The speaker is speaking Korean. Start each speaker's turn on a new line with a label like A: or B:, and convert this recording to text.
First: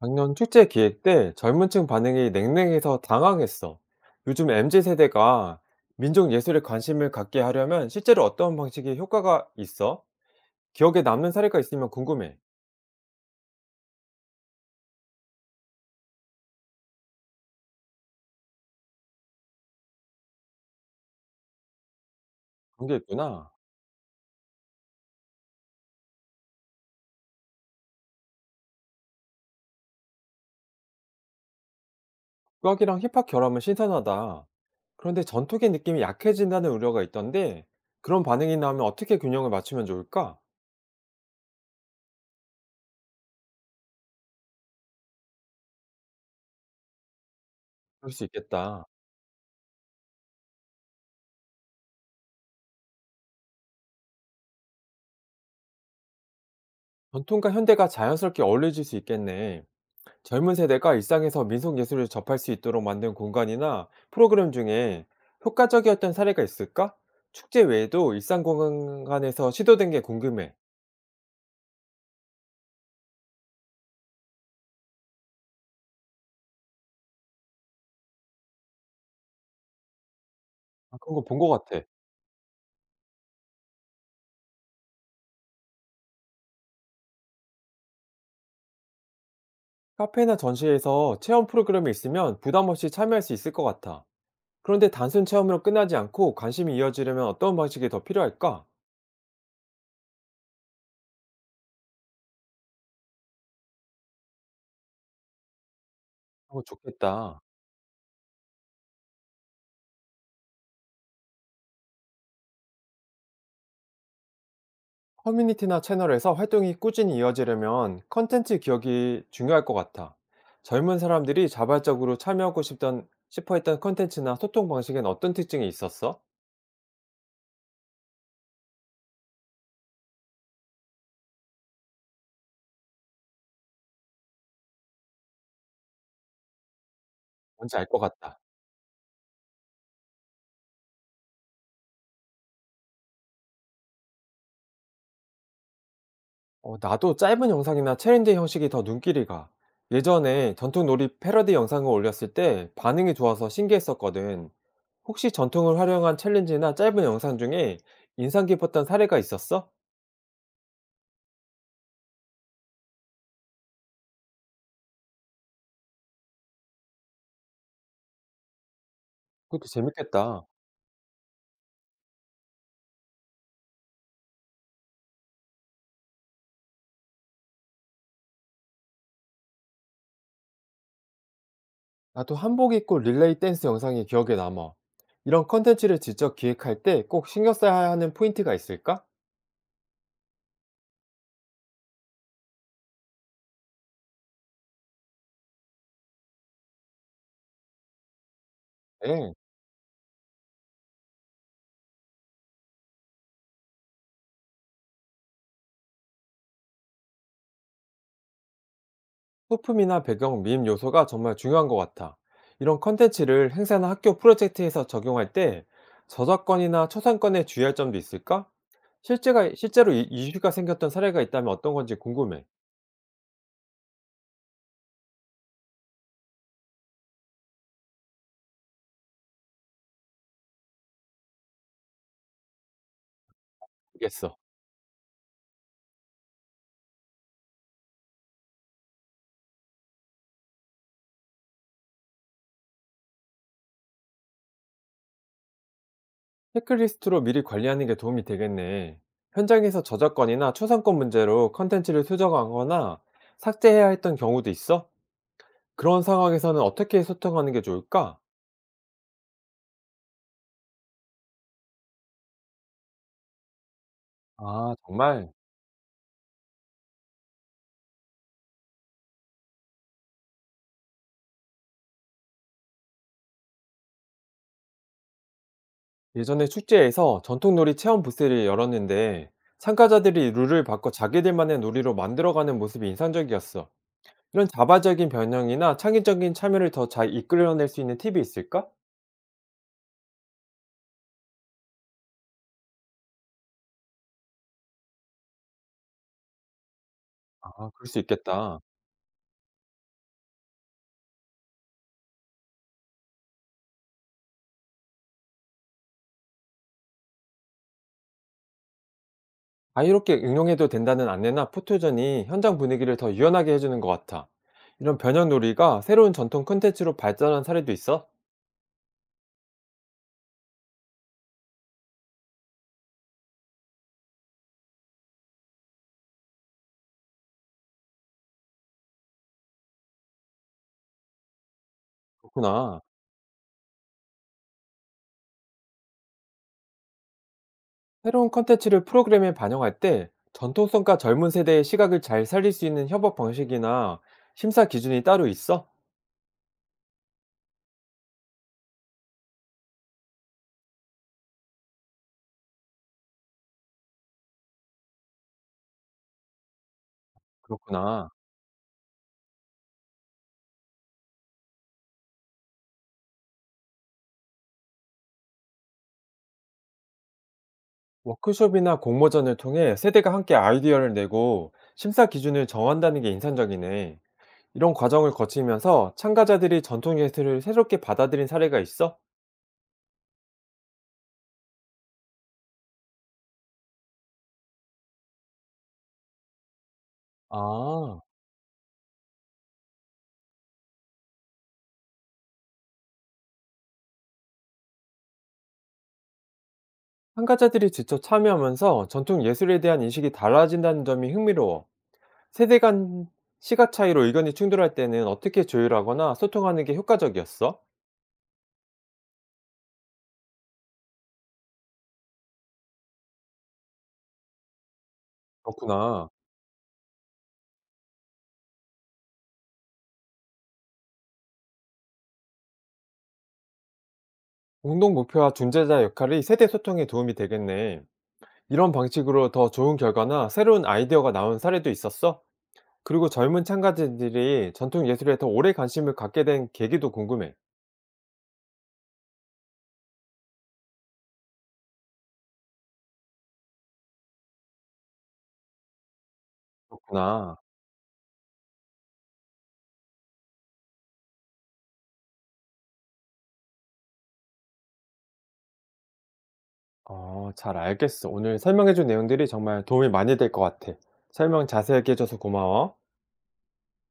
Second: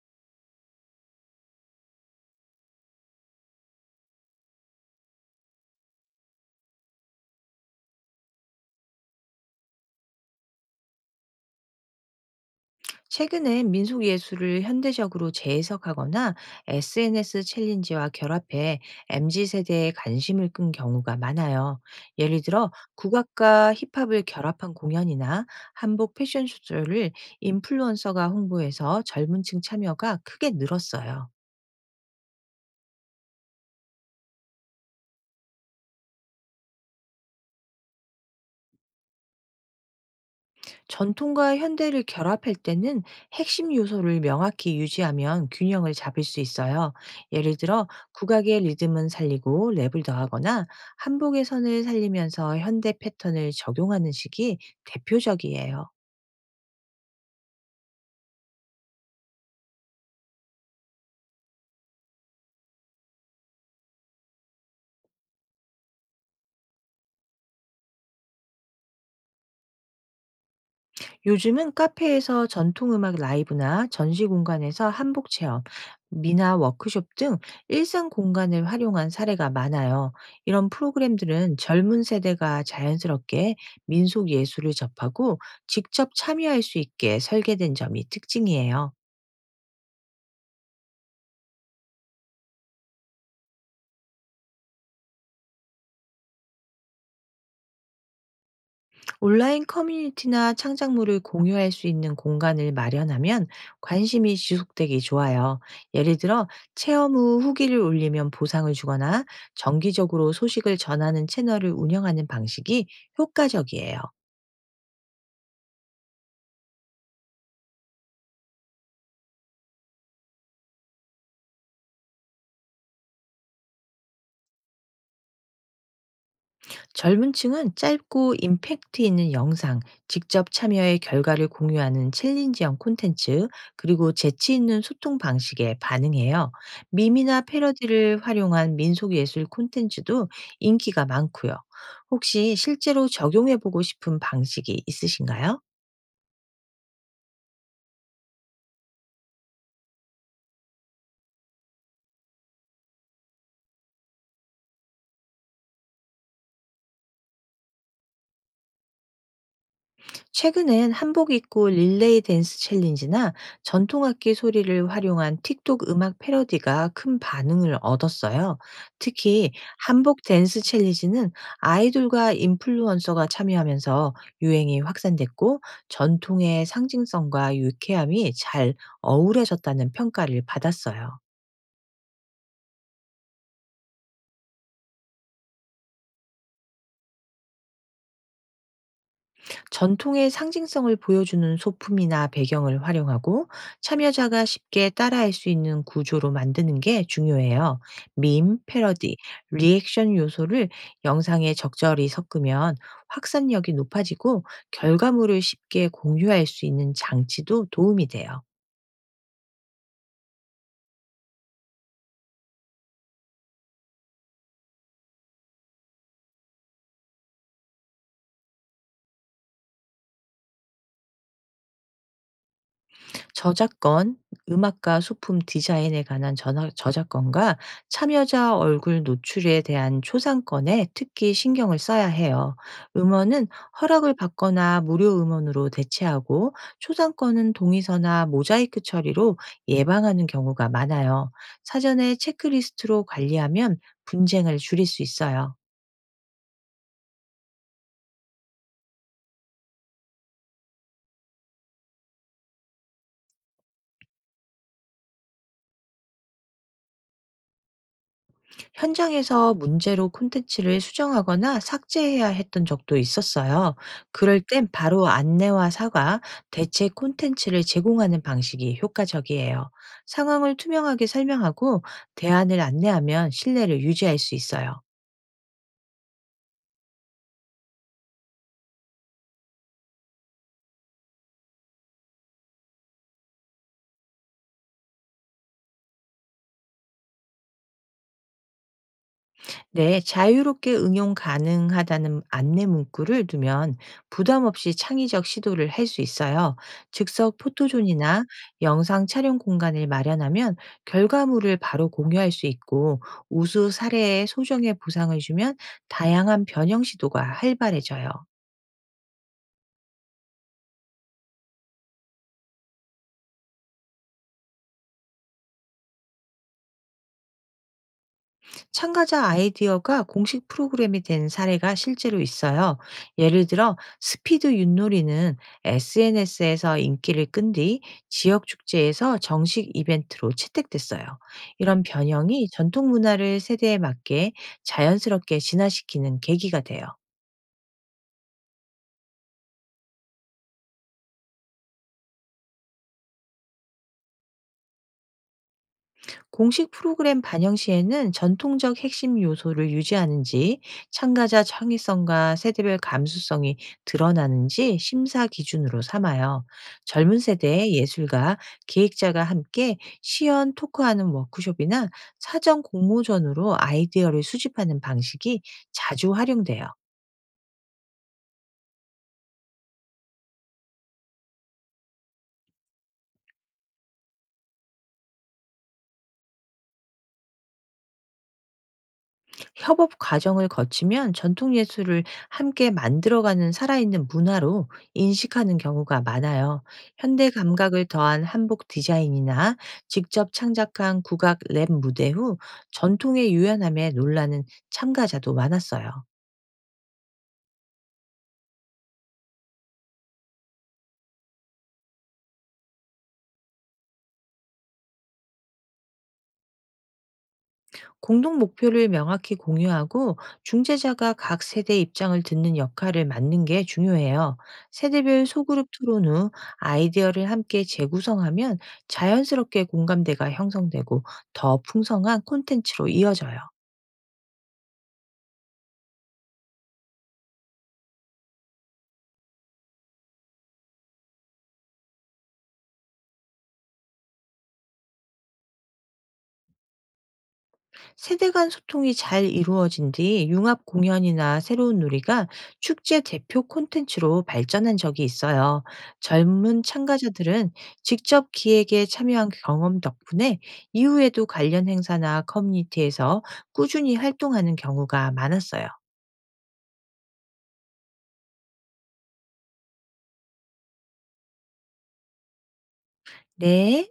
A: 작년 축제 기획 때 젊은 층 반응이 냉랭해서 당황했어. 요즘 MZ 세대가 민족 예술에 관심을 갖게 하려면 실제로 어떤 방식이 효과가 있어? 기억에 남는 사례가 있으면 궁금해.
B: 최근엔 민속 예술을 현대적으로 재해석하거나 SNS 챌린지와 결합해 MZ 세대의 관심을 끈 경우가 많아요. 예를 들어
A: 그런 게 있구나.
B: 국악과 힙합을 결합한 공연이나 한복 패션쇼를 인플루언서가 홍보해서 젊은 층 참여가 크게 늘었어요.
A: 국악이랑 힙합 결합은 신선하다. 그런데 전통의 느낌이 약해진다는 우려가 있던데 그런 반응이 나오면 어떻게 균형을 맞추면 좋을까?
B: 전통과 현대를 결합할 때는 핵심 요소를 명확히 유지하면 균형을 잡을 수 있어요. 예를 들어
A: 그럴 수
B: 국악의
A: 있겠다.
B: 리듬은 살리고 랩을 더하거나 한복의 선을 살리면서 현대 패턴을 적용하는 식이 대표적이에요.
A: 전통과 현대가 자연스럽게 어울려질 수 있겠네. 젊은 세대가 일상에서 민속 예술을 접할 수 있도록 만든 공간이나 프로그램 중에 효과적이었던 사례가 있을까? 축제 외에도 일상 공간에서 시도된 게 궁금해.
B: 요즘은 카페에서 전통음악 라이브나 전시 공간에서 한복 체험, 미나 워크숍 등 일상 공간을 활용한 사례가 많아요. 이런
A: 아, 그런 거 본 것
B: 프로그램들은
A: 같아.
B: 젊은 세대가 자연스럽게 민속 예술을 접하고 직접 참여할 수 있게 설계된 점이 특징이에요.
A: 카페나 전시회에서 체험 프로그램이 있으면 부담 없이 참여할 수 있을 것 같아. 그런데 단순 체험으로 끝나지 않고 관심이 이어지려면 어떤 방식이 더 필요할까?
B: 온라인 커뮤니티나 창작물을 공유할 수 있는 공간을 마련하면 관심이 지속되기 좋아요. 예를 들어
A: 어,
B: 체험 후
A: 좋겠다.
B: 후기를 올리면 보상을 주거나 정기적으로 소식을 전하는 채널을 운영하는 방식이 효과적이에요.
A: 커뮤니티나 채널에서 활동이 꾸준히 이어지려면 컨텐츠 기억이 중요할 것 같아. 젊은 사람들이 자발적으로 싶어 했던 컨텐츠나 소통 방식엔 어떤 특징이 있었어?
B: 젊은 층은 짧고 임팩트 있는 영상, 직접 참여의 결과를 공유하는 챌린지형 콘텐츠, 그리고 재치 있는 소통 방식에 반응해요. 밈이나
A: 뭔지 알 것
B: 패러디를
A: 같다.
B: 활용한 민속예술 콘텐츠도 인기가 많고요. 혹시 실제로 적용해보고 싶은 방식이 있으신가요?
A: 어, 나도 짧은 영상이나 챌린지 형식이 더 눈길이 가. 예전에 전통 놀이 패러디 영상을 올렸을 때 반응이 좋아서 신기했었거든. 혹시 전통을 활용한 챌린지나 짧은 영상 중에 인상 깊었던 사례가 있었어?
B: 최근엔 한복 입고 릴레이 댄스 챌린지나 전통악기 소리를 활용한 틱톡 음악 패러디가 큰 반응을 얻었어요. 특히
A: 그것도
B: 한복
A: 재밌겠다.
B: 댄스 챌린지는 아이돌과 인플루언서가 참여하면서 유행이 확산됐고, 전통의 상징성과 유쾌함이 잘 어우러졌다는 평가를 받았어요.
A: 나도 한복 입고 릴레이 댄스 영상이 기억에 남아. 이런 컨텐츠를 직접 기획할 때 꼭 신경 써야 하는 포인트가 있을까?
B: 전통의 상징성을 보여주는 소품이나 배경을 활용하고 참여자가 쉽게 따라할 수 있는 구조로 만드는 게 중요해요. 밈, 패러디,
A: 네.
B: 리액션 요소를 영상에 적절히 섞으면 확산력이 높아지고, 결과물을 쉽게 공유할 수 있는 장치도 도움이 돼요.
A: 소품이나 배경, 밈 요소가 정말 중요한 것 같아. 이런 컨텐츠를 행사나 학교 프로젝트에서 적용할 때 저작권이나 초상권에 주의할 점도 있을까? 실제로 이슈가 생겼던 사례가 있다면 어떤 건지 궁금해.
B: 저작권, 음악과 소품 디자인에 관한 저작권과 참여자 얼굴 노출에 대한 초상권에 특히 신경을 써야 해요. 음원은 허락을
A: 알겠어.
B: 받거나 무료 음원으로 대체하고, 초상권은 동의서나 모자이크 처리로 예방하는 경우가 많아요. 사전에 체크리스트로 관리하면 분쟁을 줄일 수 있어요.
A: 체크리스트로 미리 관리하는 게 도움이 되겠네. 현장에서 저작권이나 초상권 문제로 컨텐츠를 수정하거나 삭제해야 했던 경우도 있어? 그런 상황에서는 어떻게 소통하는 게 좋을까?
B: 현장에서 문제로 콘텐츠를 수정하거나 삭제해야 했던 적도 있었어요. 그럴 땐
A: 아,
B: 바로
A: 정말.
B: 안내와 사과, 대체 콘텐츠를 제공하는 방식이 효과적이에요. 상황을 투명하게 설명하고 대안을 안내하면 신뢰를 유지할 수 있어요.
A: 예전에 축제에서 전통놀이 체험 부스를 열었는데 참가자들이 룰을 바꿔 자기들만의 놀이로 만들어가는 모습이 인상적이었어. 이런 자발적인 변형이나 창의적인 참여를 더 잘 이끌어낼 수 있는 팁이 있을까?
B: 네, 자유롭게 응용 가능하다는 안내 문구를 두면 부담 없이 창의적 시도를 할 수 있어요. 즉석
A: 아, 그럴 수
B: 포토존이나
A: 있겠다.
B: 영상 촬영 공간을 마련하면 결과물을 바로 공유할 수 있고, 우수 사례에 소정의 보상을 주면 다양한 변형 시도가 활발해져요.
A: 자유롭게 응용해도 된다는 안내나 포토전이 현장 분위기를 더 유연하게 해주는 것 같아. 이런 변형 놀이가 새로운 전통 콘텐츠로 발전한 사례도 있어?
B: 참가자 아이디어가 공식 프로그램이 된 사례가 실제로 있어요. 예를 들어 스피드 윷놀이는 SNS에서 인기를 끈 뒤 지역 축제에서 정식 이벤트로 채택됐어요. 이런 변형이
A: 그렇구나.
B: 전통 문화를 세대에 맞게 자연스럽게 진화시키는 계기가 돼요.
A: 새로운 콘텐츠를 프로그램에 반영할 때 전통성과 젊은 세대의 시각을 잘 살릴 수 있는 협업 방식이나 심사 기준이 따로 있어?
B: 공식 프로그램 반영 시에는 전통적 핵심 요소를 유지하는지, 참가자 창의성과 세대별 감수성이 드러나는지 심사 기준으로 삼아요. 젊은 세대의
A: 그렇구나.
B: 예술가, 기획자가 함께 시연 토크하는 워크숍이나 사전 공모전으로 아이디어를 수집하는 방식이 자주 활용돼요.
A: 워크숍이나 공모전을 통해 세대가 함께 아이디어를 내고 심사 기준을 정한다는 게 인상적이네. 이런 과정을 거치면서 참가자들이 전통 예술을 새롭게 받아들인 사례가 있어?
B: 협업 과정을 거치면 전통 예술을 함께 만들어가는 살아있는 문화로 인식하는 경우가 많아요. 현대 감각을
A: 아,
B: 더한 한복 디자인이나 직접 창작한 국악 랩 무대 후 전통의 유연함에 놀라는 참가자도 많았어요.
A: 참가자들이 직접 참여하면서 전통 예술에 대한 인식이 달라진다는 점이 흥미로워. 세대 간 시각 차이로 의견이 충돌할 때는 어떻게 조율하거나 소통하는 게 효과적이었어?
B: 공동 목표를 명확히 공유하고 중재자가 각 세대의 입장을 듣는 역할을 맡는 게 중요해요. 세대별 소그룹 토론
A: 그렇구나.
B: 후 아이디어를 함께 재구성하면 자연스럽게 공감대가 형성되고 더 풍성한 콘텐츠로 이어져요.
A: 공동 목표와 중재자 역할이 세대 소통에 도움이 되겠네. 이런 방식으로 더 좋은 결과나 새로운 아이디어가 나온 사례도 있었어? 그리고 젊은 참가자들이 전통 예술에 더 오래 관심을 갖게 된 계기도 궁금해.
B: 세대 간 소통이 잘 이루어진 뒤 융합 공연이나 새로운 놀이가 축제 대표 콘텐츠로 발전한 적이 있어요. 젊은
A: 그렇구나.
B: 참가자들은 직접 기획에 참여한 경험 덕분에 이후에도 관련 행사나 커뮤니티에서 꾸준히 활동하는 경우가 많았어요.
A: 어, 잘 알겠어. 오늘 설명해준 내용들이 정말 도움이 많이 될 것 같아. 설명 자세하게 해줘서 고마워.
B: 네.